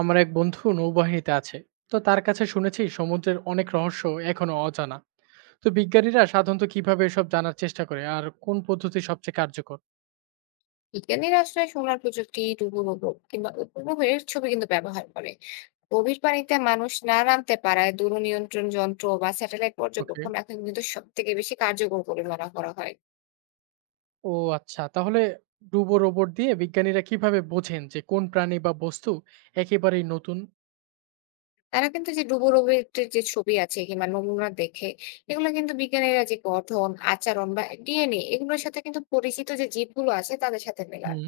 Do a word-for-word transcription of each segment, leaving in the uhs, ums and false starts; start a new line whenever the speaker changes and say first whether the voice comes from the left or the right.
right: আমার এক বন্ধু নৌবাহিনীতে আছে, তো তার কাছে শুনেছি সমুদ্রের অনেক রহস্য এখনো অজানা। তো বিজ্ঞানীরা সাধারণত কিভাবে এসব জানার চেষ্টা করে আর কোন পদ্ধতি সবচেয়ে কার্যকর?
left: বিজ্ঞানীরা আসলে সোলার প্রযুক্তি ডুবোরোবট কিংবা উপগ্রহের ছবি কিন্তু ব্যবহার করে। গভীর পানিতে মানুষ না নামতে পারায় দূরনিয়ন্ত্রণ যন্ত্র বা স্যাটেলাইট
right: ওকে।
left: পর্যবেক্ষণ এখন কিন্তু সব থেকে বেশি কার্যকর বলে মনে করা হয়।
right: ও আচ্ছা, তাহলে ডুবো রোবট দিয়ে বিজ্ঞানীরা কিভাবে বোঝেন যে কোন প্রাণী বা বস্তু একেবারেই নতুন?
left: তারা কিন্তু যে ডুবোরোবটের যে ছবি আছে কিংবা নমুনা দেখে এগুলো কিন্তু বিজ্ঞানীরা যে গঠন আচরণ বা ডিএনএ এগুলোর সাথে কিন্তু পরিচিত যে জীবগুলো আছে তাদের সাথে মেলান।
right: হুম।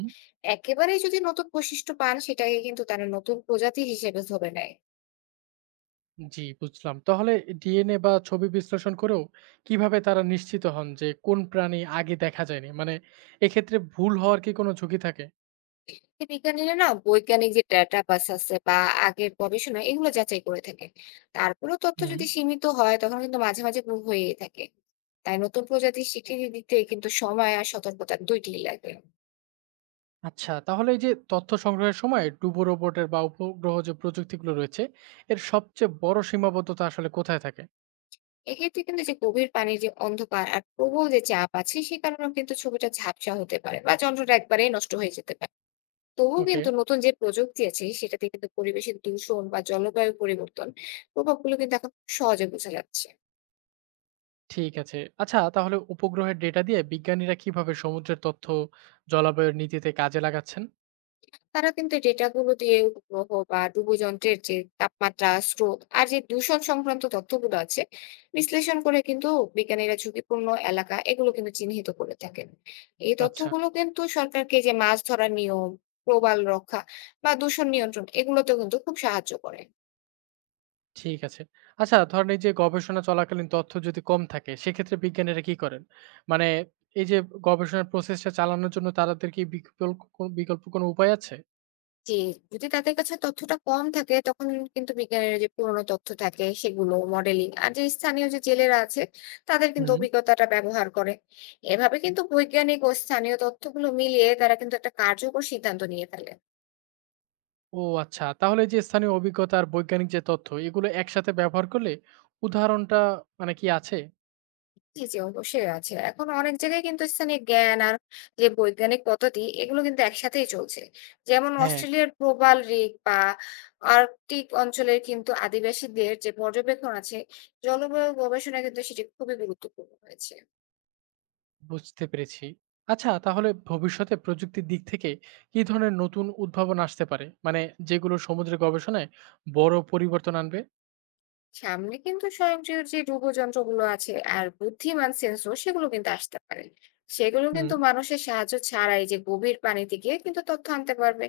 left: একেবারেই যদি নতুন বৈশিষ্ট্য পান সেটাকে কিন্তু তারা নতুন প্রজাতি হিসেবে ধরে নেয়।
right: জি বুঝলাম, তাহলে ডি এন এ বা ছবি বিশ্লেষণ করেও কিভাবে তারা নিশ্চিত হন যে কোন প্রাণী আগে দেখা যায়নি, মানে এক্ষেত্রে ভুল হওয়ার কি কোনো ঝুঁকি থাকে?
left: যে বিজ্ঞানীরা না বৈজ্ঞানিক যে ডেটা বাস আছে বা আগের গবেষণা এগুলো যাচাই করে থাকে। তারপরেও তথ্য
right: হুম।
left: যদি সীমিত হয় তখন কিন্তু মাঝে মাঝে ভুল হয়েই থাকে। তাই নতুন প্রজাতির স্বীকৃতি দিতে কিন্তু সময় আর সতর্কতা দুইটাই লাগে।
right: আচ্ছা, তাহলে এই যে তথ্য সংগ্রহের সময় ডুবো রোবটের বা উপগ্রহ যে প্রযুক্তিগুলো রয়েছে, এর সবচেয়ে বড় সীমাবদ্ধতা আসলে কোথায় থাকে?
left: এক্ষেত্রে কিন্তু যে গভীর পানির যে অন্ধকার আর প্রবল যে চাপ আছে সে কারণেও কিন্তু ছবিটা ঝাপসা হতে পারে বা যন্ত্রটা একবারেই নষ্ট হয়ে যেতে পারে। তবুও
right: ওকে।
left: কিন্তু নতুন যে প্রযুক্তি আছে সেটাতে কিন্তু পরিবেশের দূষণ বা জলবায়ু পরিবর্তন প্রভাবগুলো কিন্তু এখন সহজে বোঝা যাচ্ছে।
right: ঠিক আছে, আচ্ছা তাহলে উপগ্রহের ডেটা দিয়ে বিজ্ঞানীরা কিভাবে সমুদ্রের তথ্য জলবায়ুর নীতিতে কাজে লাগাচ্ছেন?
left: তারা কিন্তু ডেটাগুলো দিয়ে উপগ্রহ বা ডুবোযন্ত্রের যে তাপমাত্রা স্রোত আর যে দূষণ সংক্রান্ত তথ্যগুলো আছে বিশ্লেষণ করে কিন্তু বিজ্ঞানীরা ঝুঁকিপূর্ণ এলাকা এগুলো কিন্তু চিহ্নিত করে থাকেন। এই
right: আচ্ছা।
left: তথ্যগুলো কিন্তু সরকারকে যে মাছ ধরার নিয়ম, প্রবাল রক্ষা বা দূষণ নিয়ন্ত্রণ এগুলোতেও কিন্তু খুব সাহায্য করে।
right: ঠিক আছে। আচ্ছা, ধরেন এই যে গবেষণা চলাকালীন তথ্য যদি কম থাকে সেক্ষেত্রে বিজ্ঞানীরা কি করেন, মানে এই যে গবেষণার প্রসেসটা চালানোর জন্য তাদের কি বিকল্প কোনো- বিকল্প কোনো উপায় আছে?
left: জি, যদি তাদের কাছে তথ্যটা কম থাকে তখন কিন্তু বিজ্ঞানের যে পুরোনো তথ্য থাকে সেগুলো মডেলিং আর যে স্থানীয় যে জেলেরা আছে তাদের কিন্তু
right: হুম।
left: অভিজ্ঞতাটা ব্যবহার করে। এভাবে কিন্তু বৈজ্ঞানিক ও স্থানীয় তথ্যগুলো মিলিয়ে তারা কিন্তু একটা কার্যকর সিদ্ধান্ত নিয়ে ফেলে।
right: ও আচ্ছা। তাহলে এই যে স্থানীয় অভিজ্ঞতা আর বৈজ্ঞানিক যে তথ্য, এগুলো একসাথে ব্যবহার করলে উদাহরণটা মানে কি আছে?
left: জি, জি, অবশ্যই আছে। এখন অনেক জায়গায় কিন্তু স্থানীয় জ্ঞান আর যে বৈজ্ঞানিক পদ্ধতি এগুলো কিন্তু একসাথেই চলছে। যেমন
right: হ্যাঁ,
left: অস্ট্রেলিয়ার প্রবাল রিক বা আর্কটিক অঞ্চলের কিন্তু আদিবাসীদের যে পর্যবেক্ষণ আছে, জলবায়ু গবেষণায় কিন্তু সেটি খুবই গুরুত্বপূর্ণ হয়েছে।
right: বুঝতে পেরেছি। আচ্ছা, তাহলে ভবিষ্যতে প্রযুক্তির দিক থেকে কি ধরনের নতুন উদ্ভাবন আসতে পারে? মানে যেগুলো সমুদ্র গবেষণায় বড় পরিবর্তন আনবে?
left: সামনে কিন্তু স্বয়ংক্রিয় যে ডুবোযন্ত্রগুলো আছে আর বুদ্ধিমান সেন্সর সেগুলো কিন্তু আসতে পারে। সেগুলো
right: হুম।
left: কিন্তু মানুষের সাহায্য ছাড়াই যে গভীর পানিতে গিয়ে কিন্তু তথ্য আনতে পারবে।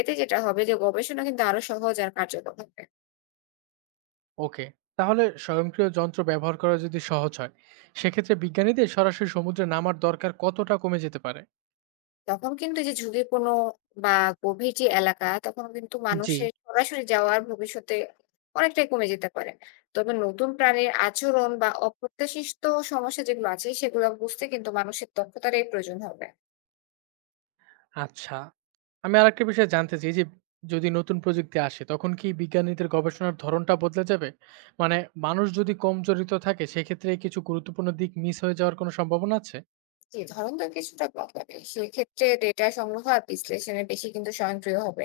left: এতে যেটা হবে যে গবেষণা কিন্তু আরো সহজ আর কার্যকর হবে।
right: ওকে। তাহলে স্বয়ংক্রিয় যন্ত্র ব্যবহার করা যদি সহজ হয়, সেক্ষেত্রে বিজ্ঞানীদের সরাসরি সমুদ্রে নামার দরকার কতটা কমে যেতে পারে?
left: তখন কিন্তু এই যে ঝুঁকিপূর্ণ বা গভীর যে এলাকা, তখন কিন্তু
right: জি।
left: মানুষের সরাসরি যাওয়ার ভবিষ্যতে অনেকটাই কমে যেতে পারে। তবে নতুন প্রাণীর আচরণ বা অপ্রত্যাশিত সমস্যা যেগুলো আছে, সেগুলো বুঝতে কিন্তু মানুষের দক্ষতারই প্রয়োজন হবে।
right: আচ্ছা। আমি আরেকটা বিষয় জানতে চাই যে, যদি নতুন প্রযুক্তি আসে তখন কি বিজ্ঞানীদের গবেষণার ধরনটা বদলে যাবে? মানে মানুষ যদি কম জড়িত থাকে সেক্ষেত্রে কিছু গুরুত্বপূর্ণ দিক মিস হয়ে যাওয়ার কোনো সম্ভাবনা আছে?
left: জি, ধরনটা কিছুটা বদলাবে। সেক্ষেত্রে ডেটা সংগ্রহ আর বিশ্লেষণে বেশি কিন্তু স্বয়ংক্রিয় হবে।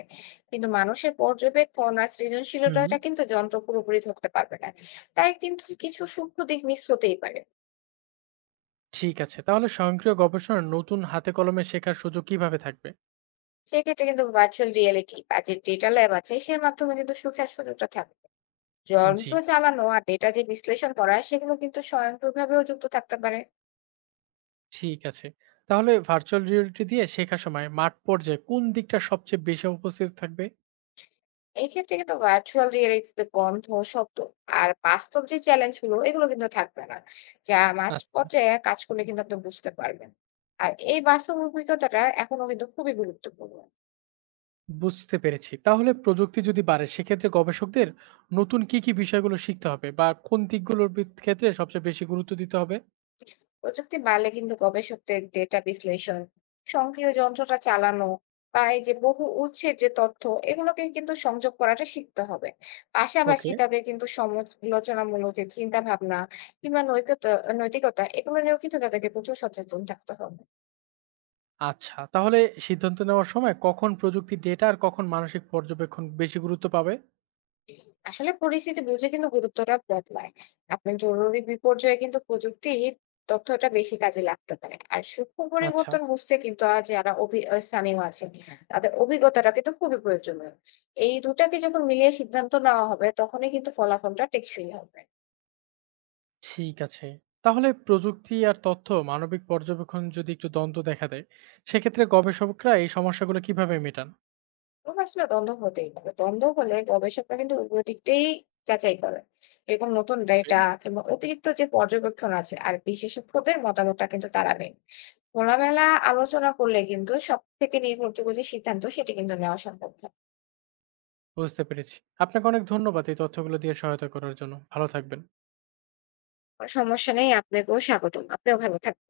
left: কিন্তু মানুষের পর্যবেক্ষণ আর
right: হুম।
left: সৃজনশীলতাটা কিন্তু যন্ত্র পুরোপুরি ধরতে পারবে না। তাই কিন্তু কিছু সূক্ষ্ম দিক মিস হতেই পারে।
right: ঠিক আছে। তাহলে স্বয়ংক্রিয় গবেষণার নতুন হাতে কলমে শেখার সুযোগ কিভাবে থাকবে?
left: সেক্ষেত্রে কিন্তু ভার্চুয়াল রিয়েলিটি বা যে ডেটা ল্যাব আছে সের মাধ্যমে কিন্তু সুখের সুযোগটা থাকবে।
right: জি,
left: যন্ত্র চালানো আর ডেটা যে বিশ্লেষণ করা সেগুলো কিন্তু স্বয়ংক্রিয়ভাবেও যুক্ত থাকতে পারে।
right: ঠিক আছে। তাহলে ভার্চুয়াল রিয়েলিটি দিয়ে শেখার সময় মাঠ পর্যায়ে কোন দিকটা সবচেয়ে বেশি উপস্থিত থাকবে?
left: এই ক্ষেত্রে কিন্তু ভার্চুয়াল রিয়েলিটিতে গন্ধ, শব্দ আর বাস্তব যে চ্যালেঞ্জগুলো এগুলো কিন্তু থাকবে না, যা মাঝপথে কাজ করলে কিন্তু আপনি বুঝতে পারবেন। আর এই বাস্তব অভিজ্ঞতাটা এখনো কিন্তু খুবই গুরুত্বপূর্ণ।
right: বুঝতে পেরেছি। তাহলে প্রযুক্তি যদি বাড়ে সেক্ষেত্রে গবেষকদের নতুন কি, কি বিষয়গুলো শিখতে হবে বা কোন দিকগুলোর বি ক্ষেত্রে সবচেয়ে বেশি গুরুত্ব দিতে হবে?
left: প্রযুক্তি বাড়লে কিন্তু গবেষকদের ডেটা বিশ্লেষণ, সক্রিয় যন্ত্রটা চালানো বা এই যে বহু উৎসের যে তথ্য এগুলোকে কিন্তু সংযোগ করাটা শিখতে হবে। পাশাপাশি
right: ওকে।
left: তাদের কিন্তু সমালোচনামূলক যে চিন্তা ভাবনা কিংবা নৈতিকতা নৈতিকতা এগুলো নিয়েও কিন্তু তাদেরকে প্রচুর সচেতন থাকতে হবে।
right: আচ্ছা, তাহলে সিদ্ধান্ত নেওয়ার সময় কখন প্রযুক্তির ডেটা আর কখন মানসিক পর্যবেক্ষণ বেশি গুরুত্ব পাবে?
left: আসলে পরিস্থিতি বুঝে কিন্তু গুরুত্বটা বদলায়। আপনার জরুরি বিপর্যয়ে কিন্তু প্রযুক্তি তথ্যটা বেশি কাজে লাগতে পারে আর সূক্ষ্ম
right: আচ্ছা,
left: পরিবর্তন বুঝতে কিন্তু আজ যারা অভি- আহ স্থানীয় আছেন তাদের অভিজ্ঞতাটা কিন্তু খুবই প্রয়োজনীয়। এই দুটাকে যখন মিলিয়ে সিদ্ধান্ত নেওয়া হবে তখনই কিন্তু ফলাফলটা টেকসই হবে।
right: ঠিক আছে। তাহলে প্রযুক্তি আর তথ্য মানবিক পর্যবেক্ষণ যদি একটু দ্বন্দ্ব দেখা দেয়, সেক্ষেত্রে গবেষকরা এই সমস্যাগুলো কিভাবে মেটান?
left: এরকম আসলে দ্বন্দ্ব হতেই পারে। দ্বন্দ্ব হলে গবেষকরা কিন্তু উভয় দিকটাই যাচাই করেন। এরকম নতুন
right: ওকে।
left: ডেটা কিংবা অতিরিক্ত যে পর্যবেক্ষণ আছে আর বিশেষজ্ঞদের মতামতটা কিন্তু তারা নেন। খোলামেলা আলোচনা করলে কিন্তু সব থেকে নির্ভরযোগ্য যে সিদ্ধান্ত সেটি কিন্তু নেওয়া সম্ভব হয়।
right: বুঝতে পেরেছি। আপনাকে অনেক ধন্যবাদ এই তথ্যগুলো দিয়ে সহায়তা করার জন্য। ভালো থাকবেন।
left: কোনো সমস্যা নেই, আপনাকেও স্বাগতম। আপনিও ভালো থাকবেন।